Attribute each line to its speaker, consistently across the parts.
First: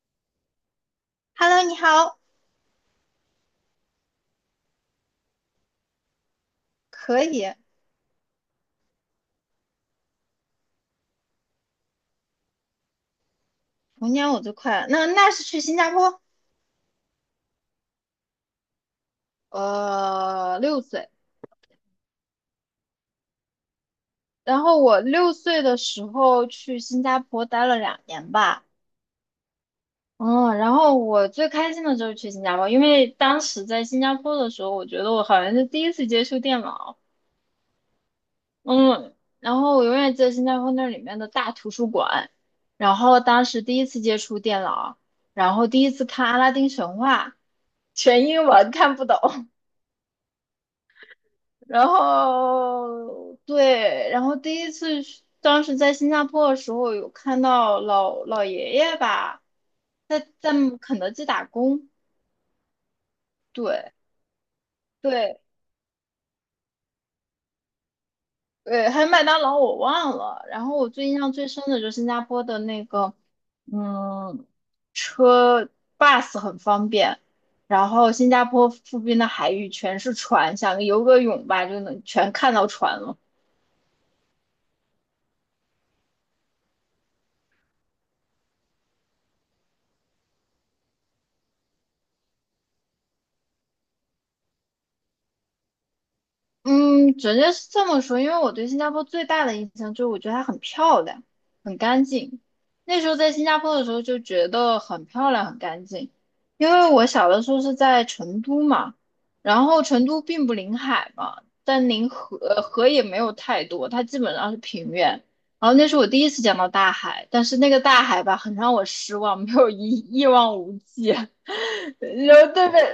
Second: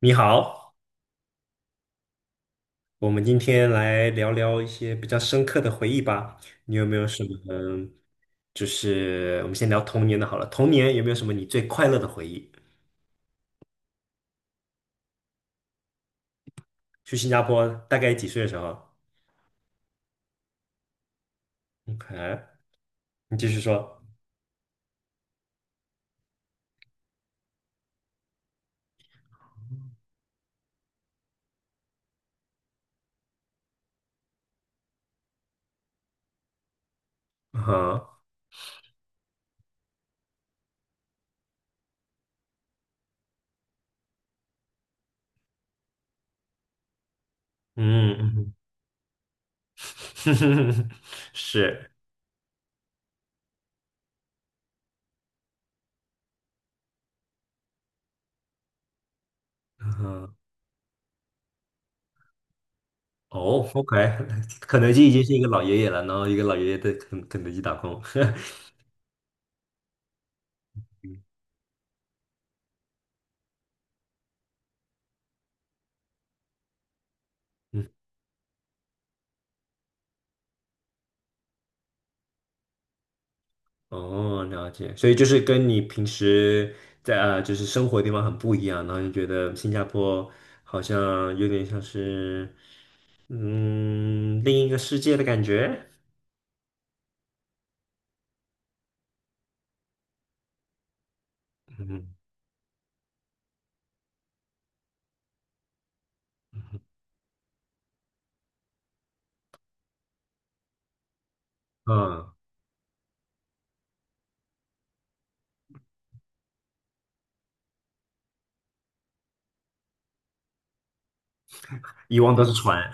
Speaker 1: 你好，
Speaker 2: Hello，你好，
Speaker 1: 我们今天来聊聊一些比较深刻的回忆吧。你有没有什
Speaker 2: 可
Speaker 1: 么？
Speaker 2: 以，
Speaker 1: 嗯就是我们先聊童年的好了。童年有没有什么你最快乐的回忆？
Speaker 2: 童年我最快了。那是去新加坡，
Speaker 1: 去新加坡大概几岁的时候
Speaker 2: 六岁。
Speaker 1: ？OK，你继续说。
Speaker 2: 然后我6岁的时候去新加坡待了2年吧，嗯，然后我最开心的就是去新加坡，因为当时在新加坡的时候，我觉得我好像是第一次接触电脑，
Speaker 1: 嗯哼，
Speaker 2: 嗯，然后我永远记得新加坡那里面的大图书馆，然后当时第一次接触电脑，然后第一次看《阿拉丁神话》，
Speaker 1: 嗯，
Speaker 2: 全英
Speaker 1: 嗯
Speaker 2: 文看不懂。然
Speaker 1: 是，
Speaker 2: 后对，然后第一次去当时在新加坡的时候，有看到老老爷爷吧，
Speaker 1: 嗯
Speaker 2: 在
Speaker 1: 哼，
Speaker 2: 在肯德基打工，
Speaker 1: 哦
Speaker 2: 对
Speaker 1: ，OK，肯德基已经是一
Speaker 2: 对
Speaker 1: 个老爷爷了，然后一个老爷爷在肯德基打工。
Speaker 2: 对，还有麦当劳我忘了。然后我最印象最深的就是新加坡的那个，嗯，车 bus 很方便，然
Speaker 1: 嗯。
Speaker 2: 后新加坡附近的海域全是船，想游个泳吧就能全看到船了。
Speaker 1: 哦，了解，所以就是跟你平时在啊，就是生活的地方很不一样，然后就觉得新加坡好像有点像是另一个世界的感觉，
Speaker 2: 嗯，直接是这么说，因为我对新加坡最大的印象就是，我觉得它很漂亮，很干
Speaker 1: 嗯
Speaker 2: 净。那时候在新加坡的时候就觉得很漂亮，很干净。因为我小的时候是在成都嘛，然后成都并不临海嘛，但临
Speaker 1: 嗯，
Speaker 2: 河河也没有太多，它基本上是平原。然后那是我第一次见到大海，但是那个大海吧，很让我失望，没有一望无际，然
Speaker 1: 以往都是
Speaker 2: 后对
Speaker 1: 船，
Speaker 2: 面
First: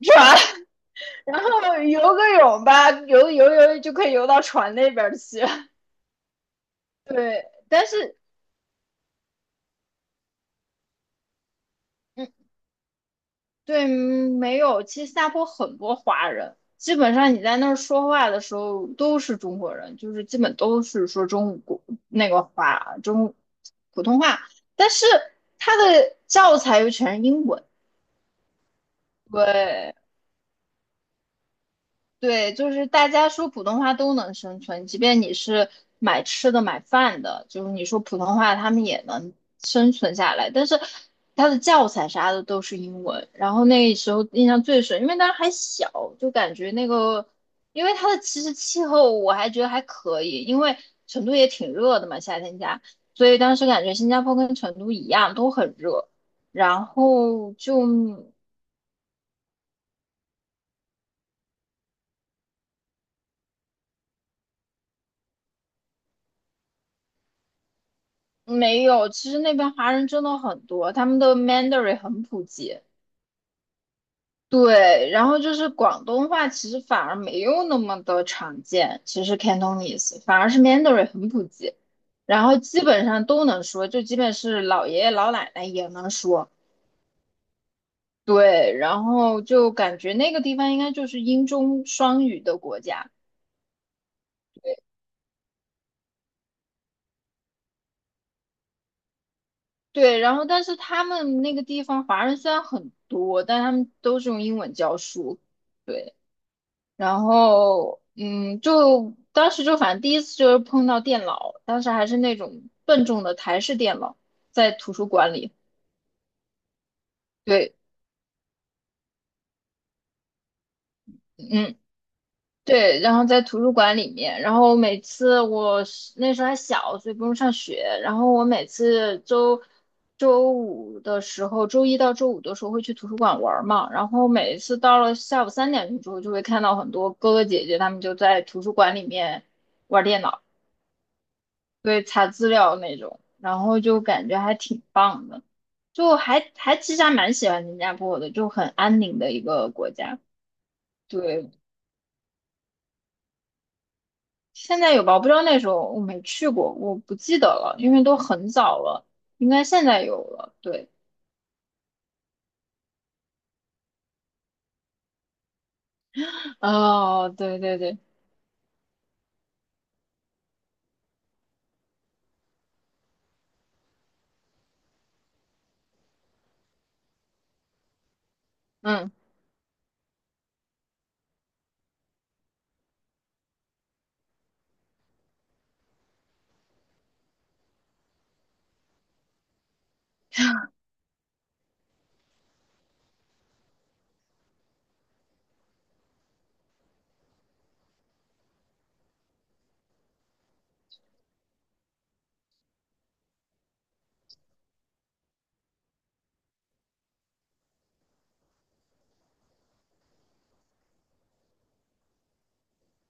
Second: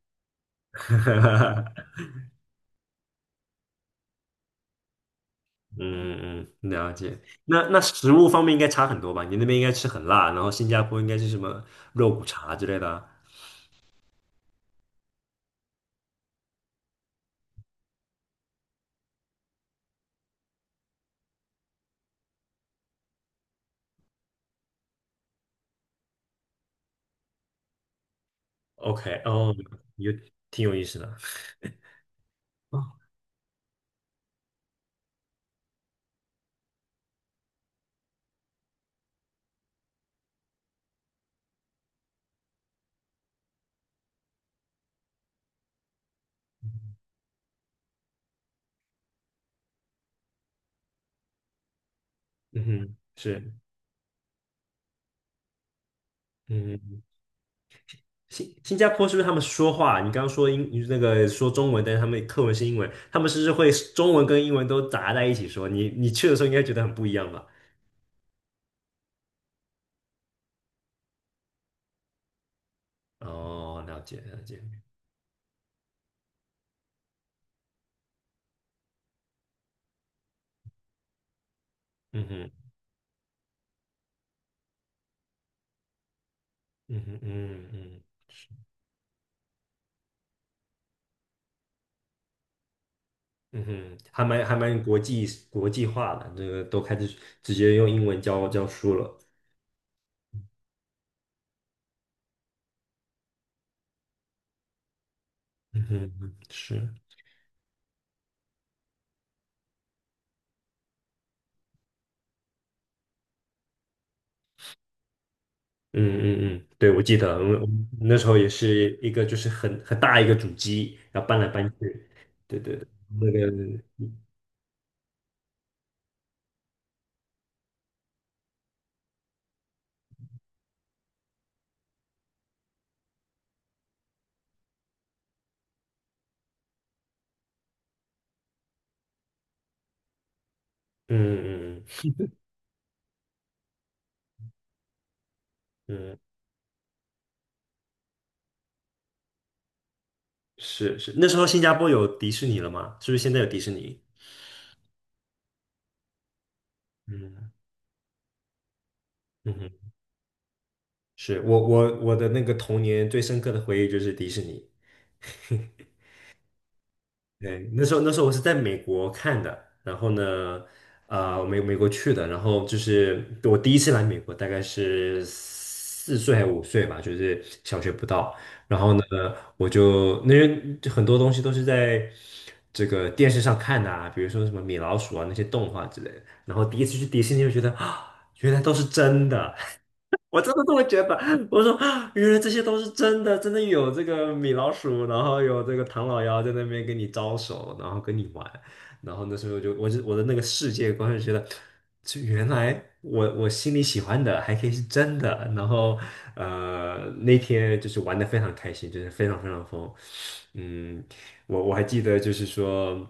Speaker 2: 是吧 然后 游个泳吧，游游游就可以游到船那边去。
Speaker 1: 嗯嗯，了解。
Speaker 2: 对，
Speaker 1: 那
Speaker 2: 但
Speaker 1: 食
Speaker 2: 是
Speaker 1: 物方面应该差很多吧？你那边应该吃很辣，然后新加坡应该是什么肉骨
Speaker 2: 嗯，
Speaker 1: 茶之类的
Speaker 2: 对，没有。其实新加坡很多华人，基本上你在那儿说话的时候都是中国人，就是基本都是说中国那个华中普通话，但是他的教材又全是英文。
Speaker 1: o k 哦，
Speaker 2: 对。
Speaker 1: 有挺有意思的，
Speaker 2: 对，就
Speaker 1: 哦，
Speaker 2: 是大家说普通话都能生存，即便你是买吃的、买饭的，就是你说普通话，他们也能生存下来。但是他的教材啥的都是英文，然后那时候印象最深，因为当时还小，就感觉那个，因为它的其实气候我还觉得还可以，因为成都也挺热的嘛，夏天
Speaker 1: 嗯
Speaker 2: 家，
Speaker 1: 哼，
Speaker 2: 所以
Speaker 1: 是，
Speaker 2: 当时感觉新加坡跟成都一样都很热，然
Speaker 1: 嗯。
Speaker 2: 后就。
Speaker 1: 新加坡是不是他们说话？你刚刚说英那个说中文，但是他们课文是英文，他们是不是会中文跟英文都杂在一起说？你去的时候应该觉得很不一样吧？
Speaker 2: 没有，其实那边华人真的很多，他们的 Mandarin 很普及。
Speaker 1: 哦，了解了解，
Speaker 2: 对，然后就是广东话，其实反而没有那么的常见。其实 Cantonese 反而是 Mandarin 很普及，
Speaker 1: 嗯
Speaker 2: 然
Speaker 1: 哼
Speaker 2: 后基本上都能说，就基本是老爷爷老奶奶也能说。
Speaker 1: 嗯哼嗯嗯
Speaker 2: 对，然后就感觉那个地方应该就是英中双语的国家。
Speaker 1: 嗯哼，还蛮国际化的，这个都开始直接用英文教书了。
Speaker 2: 对，然后但是他们那个地方华人虽然很多，但他们都是用英文教书。
Speaker 1: 嗯
Speaker 2: 对。
Speaker 1: 哼，是，嗯
Speaker 2: 然后，嗯，就当时就反正第一次就是碰到电脑，当时还是那种笨重的台式电脑，在图书馆里。
Speaker 1: 嗯嗯，对，我记得，我们我
Speaker 2: 对，
Speaker 1: 们那时候也是一个就是很大一个主机，然后搬来搬
Speaker 2: 嗯，
Speaker 1: 去，对对对，
Speaker 2: 对，然后在图书
Speaker 1: 嗯
Speaker 2: 馆里面，然后每次我是那时候还小，所以不用上学，然后我每次周一到周五的时候会去图书馆玩儿嘛，然后每次到了下午3点钟之后，就会看到很多哥哥姐姐他们就在图书馆里面玩电脑。
Speaker 1: 嗯嗯。
Speaker 2: 对，查资料那种，然后就感觉还挺棒的，就
Speaker 1: 嗯，
Speaker 2: 还其实还蛮喜欢新加坡的，就很安宁的一个国家。
Speaker 1: 是是，那时候
Speaker 2: 对，
Speaker 1: 新加坡有迪士尼了吗？是不是现在有迪士尼？
Speaker 2: 现在有吧？我不知道那时候我没去过，我不记得
Speaker 1: 嗯
Speaker 2: 了，因为都很早了，应
Speaker 1: 嗯
Speaker 2: 该
Speaker 1: 哼，
Speaker 2: 现在有了。对，
Speaker 1: 是我的那个童年最深刻的回忆就是迪士尼。
Speaker 2: 哦，对
Speaker 1: 对，
Speaker 2: 对
Speaker 1: 那时
Speaker 2: 对，
Speaker 1: 候那时候我是在美国看的，然后呢，啊、我美国去的，然后就是我第一次来美国，大概是4岁还5岁吧，就是小学不到。然后呢，
Speaker 2: 嗯
Speaker 1: 我就那些就很多东西都是在这个电视上看的啊，比如说什么米老鼠啊那些动画之类的。然后第一次去迪士尼，就觉得啊，原来都是真的。我真的这么觉得。我说啊原来这些都是真的，真的有这个米老鼠，然后有这个唐老鸭在那边跟你招手，然后跟你玩。然后那时候就，我的那个世界观就觉得，就原来我心里喜欢的还可以是真的。然后那天就是玩的非常开心，就是非常非常疯。嗯，我还记得就是说。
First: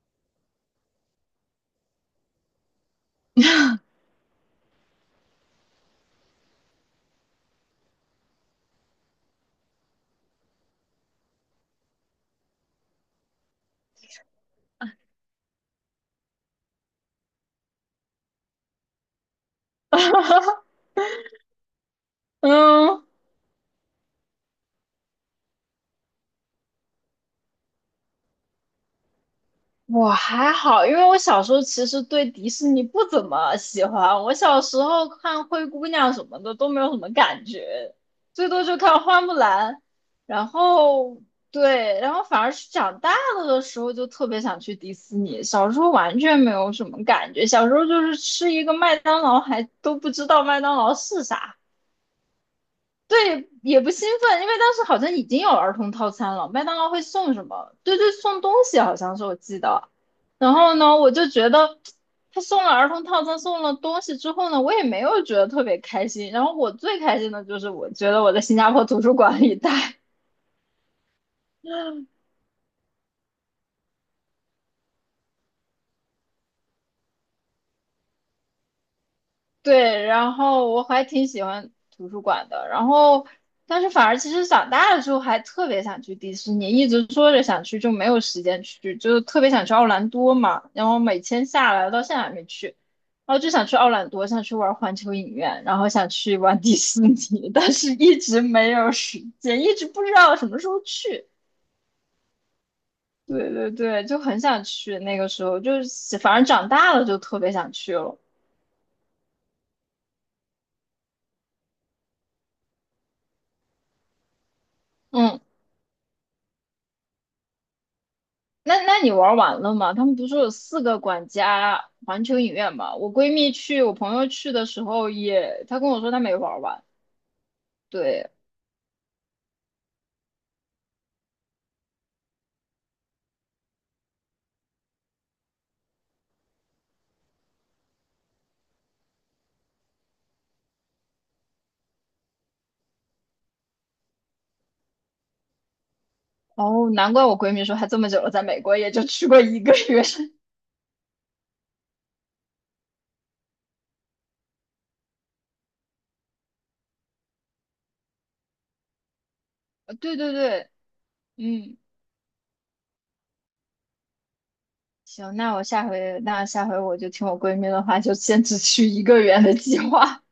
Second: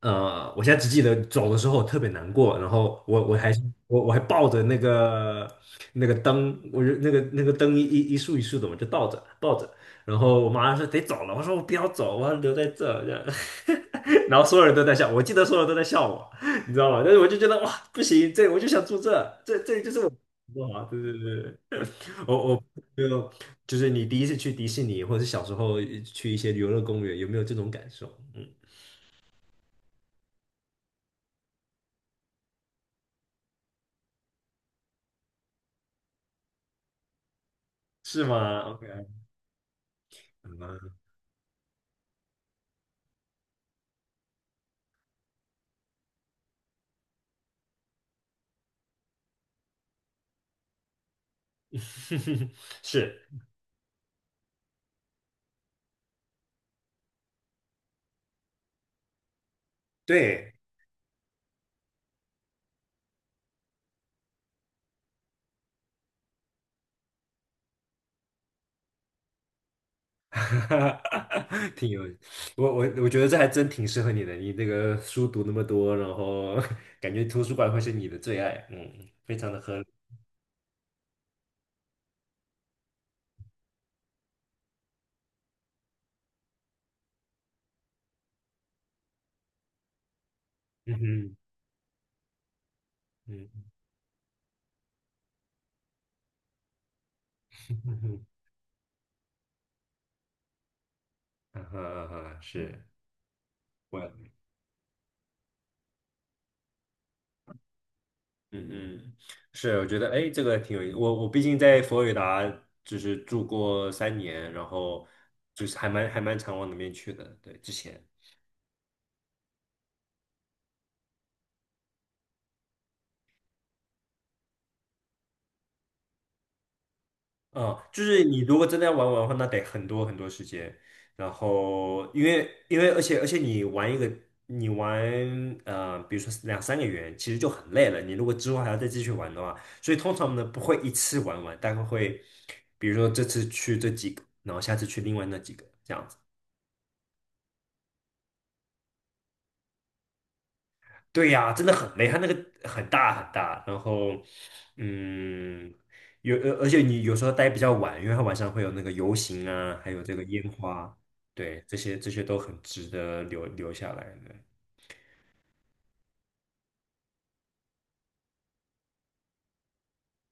Speaker 1: 我现在只记得走的时候特别难过，然后我我还抱着那个灯，我就那个灯一束一束的，我就倒着抱着，然后我妈说得走了，我说我不要走，我要留在这，这样，然后所有人都在笑，我记得所有人都在笑我，你知道吗？但是我就觉得哇，不行，这我就想住这，这就是我。哇，对对对，对 我我
Speaker 2: 嗯，
Speaker 1: 就就是你第一次去迪士尼，或者是小时候去一些游乐公园，有没有这种感受？嗯，
Speaker 2: 我还好，因为我小时候其实对迪士尼不怎么喜欢，我小时候看灰姑娘什么的都没有什么感觉，
Speaker 1: 是
Speaker 2: 最
Speaker 1: 吗
Speaker 2: 多就看
Speaker 1: ？OK。
Speaker 2: 花木兰，然
Speaker 1: 嗯，
Speaker 2: 后对，然后反而是长大了的时候就特别想去迪士尼，小时候完全没有什么感觉，小时候就是吃一个麦当劳还都不知道麦当劳是啥。
Speaker 1: 是，
Speaker 2: 对，也不兴奋，因为当时好像已经有儿童套餐了，麦当劳会送什么？对对，送东西好像是我记得。然
Speaker 1: 对，
Speaker 2: 后呢，我就觉得他送了儿童套餐，送了东西之后呢，我也没有觉得特别开心。然后我最开心的就是我觉得我在新加坡图书馆里待。
Speaker 1: 挺有，我觉得这还真挺适合你的。你这个书读那么多，然后 感觉图书馆会是你的最爱，非常的合理。
Speaker 2: 对，然后我还挺喜欢图书馆的，然后但是反而其实长大了之后还特别想去迪士尼，一直说着想去，就没有时间去，就是特别想去奥兰多嘛，然
Speaker 1: 嗯
Speaker 2: 后每
Speaker 1: 哼，
Speaker 2: 天下来了到现在还没去，然后
Speaker 1: 嗯
Speaker 2: 就想去奥兰多，想去玩环球影院，然后想去玩迪士尼，但是
Speaker 1: 嗯
Speaker 2: 一
Speaker 1: 哼，
Speaker 2: 直没有时间，一直不知道什么时候去。
Speaker 1: 啊哈啊哈，是
Speaker 2: 对对对，
Speaker 1: 我，
Speaker 2: 就很想去，那个时候就是反正长大了就特别想去了。
Speaker 1: 嗯嗯，是，我觉得哎，这个挺有意思。我毕竟在佛罗里达就是住过3年，然后
Speaker 2: 嗯
Speaker 1: 就是还蛮常往那边去的，对，之前。
Speaker 2: 那你玩完了吗？他们不是有四个管家环球影院吗？我闺蜜去，我朋友去的时候也，她跟我说她没玩完。
Speaker 1: 嗯，就是
Speaker 2: 对，
Speaker 1: 你如果真的要玩玩的话，那得很多很多时间。然后，因为而且你玩一个，你玩比如说两三个月，其实就很累了。你如果之后还要再继续玩的话，所以通常呢不会一次玩完，大概会，比如说这次去这几个，然后下次去另外那几个，这样子。
Speaker 2: 哦，难怪我闺蜜说她这么久了，在美国也就去过一个月。
Speaker 1: 对呀，真的很累，它那个很大很大，然后，嗯，有，而且你有时候待比较晚，因为它晚上会有那个游行啊，还
Speaker 2: 呃
Speaker 1: 有这
Speaker 2: 对
Speaker 1: 个
Speaker 2: 对
Speaker 1: 烟
Speaker 2: 对，
Speaker 1: 花，对，这
Speaker 2: 嗯，
Speaker 1: 些这些都很值得留下来的。
Speaker 2: 行，那我下回那下回我就听我闺蜜的话，就先只去一个月的计划。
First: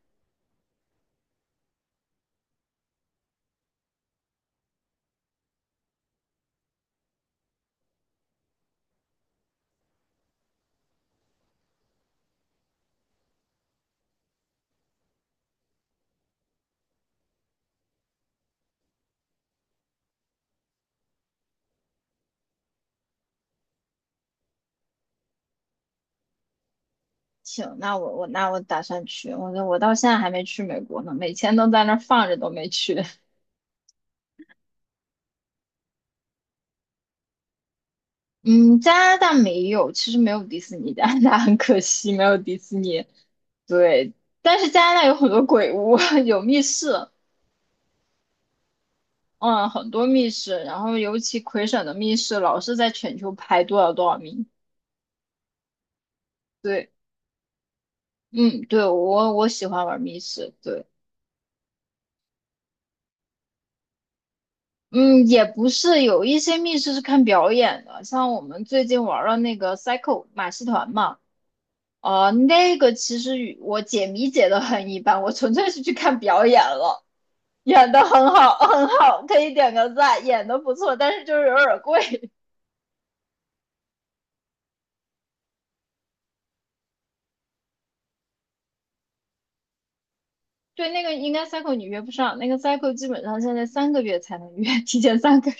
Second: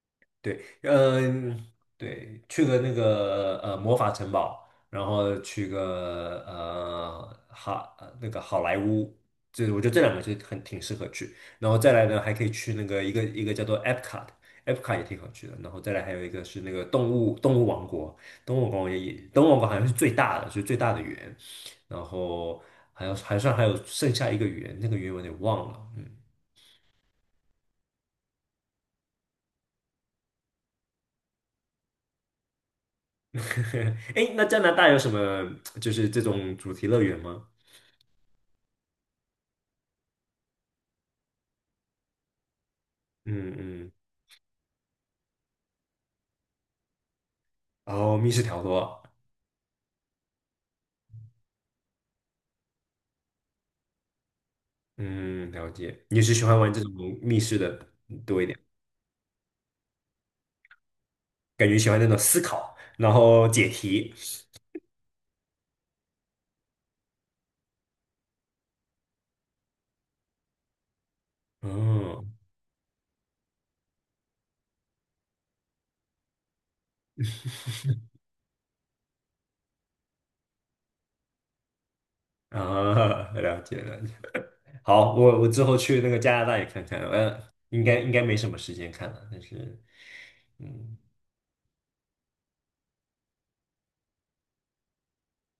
Speaker 1: 对，嗯，对，去个魔法城堡，然后去个好莱坞，这我觉得这两个就很挺适合去。然后再来呢，还可以去那个一个叫做 e p c o t e p c o 也挺好去的。然后再来还有一个是那个动物王国，动物王国也动物王国好像是最大的，园。然后还有剩下一个园，那个园我有点忘了。嗯，
Speaker 2: 行，那我我那我打算去，我我到现在还没去美国呢，每天都在那儿放着都没去。
Speaker 1: 哎，那加拿大有什么就是这种主题乐园吗？
Speaker 2: 嗯，加拿大没有，其实没有迪士尼，加拿大很可惜没有迪士尼。
Speaker 1: 嗯嗯，
Speaker 2: 对，但是加拿大有很多鬼屋，有密室，
Speaker 1: 然后密室逃脱，
Speaker 2: 嗯，很多密室，然后尤其魁省的密室老是在全球排多少多少名。
Speaker 1: 嗯，了解。你是喜欢玩这种
Speaker 2: 对，
Speaker 1: 密室的多一点，
Speaker 2: 嗯，对，我喜欢玩密室，对，
Speaker 1: 感觉喜欢那种思考，然后解题。
Speaker 2: 嗯，也不是，有一些密室是看表演的，像我们最近玩了那个 cycle 马戏团嘛。
Speaker 1: 嗯
Speaker 2: 那个其实与我解谜解的很一般，我纯粹是去看表演了。演的很好，很好，可以点个赞，演的不错，但是就是有点贵。
Speaker 1: 啊，了解了解。好，我之后去那个加拿大也看看，应该没什么时间看了，但是
Speaker 2: 对，
Speaker 1: 嗯，
Speaker 2: 那个应该 cycle 你约不上，那个 cycle 基本上现在3个月才能约，提前三个月。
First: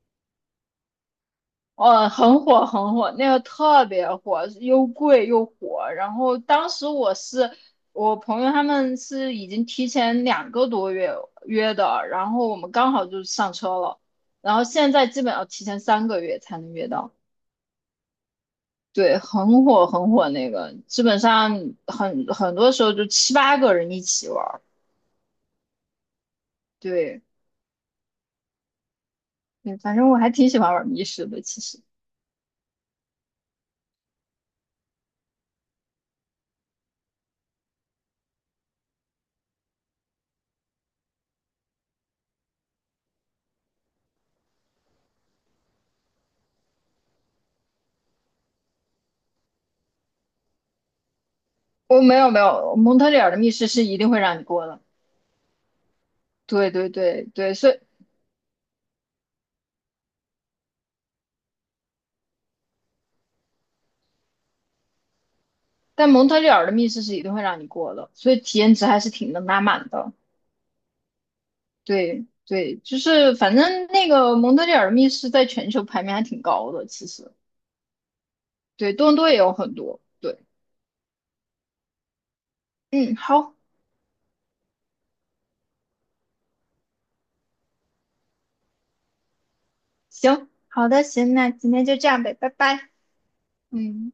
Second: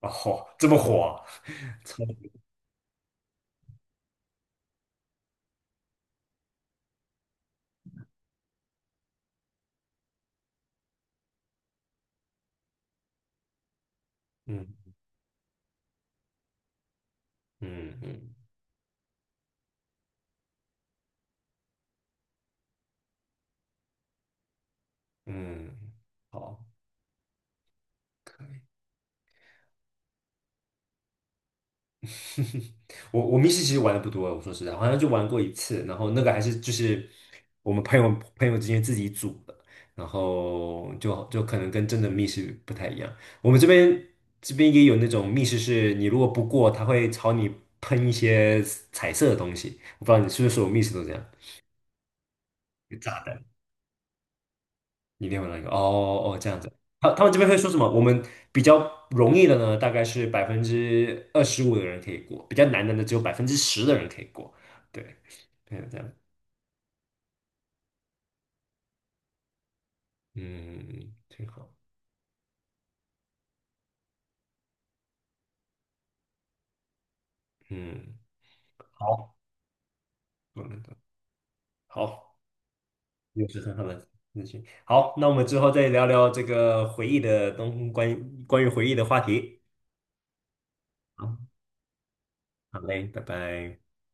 Speaker 1: 哦，这么火啊，超，
Speaker 2: 哦，很火很火，那个特别火，又贵又火。然后当时我是我朋友他们是已经提前2个多月约的，然后我们刚好就上车了。然后现
Speaker 1: 嗯
Speaker 2: 在基本要提前三个月才能约到。
Speaker 1: 嗯嗯
Speaker 2: 对，很火很火那个，基本上很多时候就7、8个人一起玩儿。
Speaker 1: 嗯，好。
Speaker 2: 对，
Speaker 1: 可以。
Speaker 2: 嗯，反正我还挺喜欢玩密室的。其实
Speaker 1: 我密室其实玩的不多，我说实在，我好像就玩过一次，然后那个还是就是我们朋友之间自己组的，然后就可能跟真的密室不太一样。我们这边也有那种密室，是你如果不过，他会朝你喷一些彩色的东西。我不知道你是不是所有密室都这样，
Speaker 2: 我没有，蒙特利
Speaker 1: 炸
Speaker 2: 尔的
Speaker 1: 弹。
Speaker 2: 密室是一定会让你过的。
Speaker 1: 一定有一个哦哦这样子。
Speaker 2: 对对
Speaker 1: 他他
Speaker 2: 对
Speaker 1: 们这边
Speaker 2: 对，
Speaker 1: 会说
Speaker 2: 所
Speaker 1: 什
Speaker 2: 以
Speaker 1: 么？我们比较容易的呢，大概是25%的人可以过，比较难的呢，只有10%的人可以过。对，对，这
Speaker 2: 但
Speaker 1: 样，
Speaker 2: 蒙特利尔的密室是一定会让你过的，所以体验值还是挺能拉满的。
Speaker 1: 嗯，挺好，
Speaker 2: 对对，就是反正那个蒙特利尔的密室在全球排名还挺高的，其实
Speaker 1: 嗯，
Speaker 2: 对多伦多
Speaker 1: 好，
Speaker 2: 也有很多。对，
Speaker 1: 我们的好，
Speaker 2: 嗯，
Speaker 1: 又
Speaker 2: 好，
Speaker 1: 是很好的事情。好，那我们之后再聊聊这个回忆的东关于关于回忆的话题。
Speaker 2: 行，好的，行，
Speaker 1: 好，
Speaker 2: 那今天就这样呗，拜
Speaker 1: 好
Speaker 2: 拜。
Speaker 1: 嘞，拜拜。
Speaker 2: 嗯。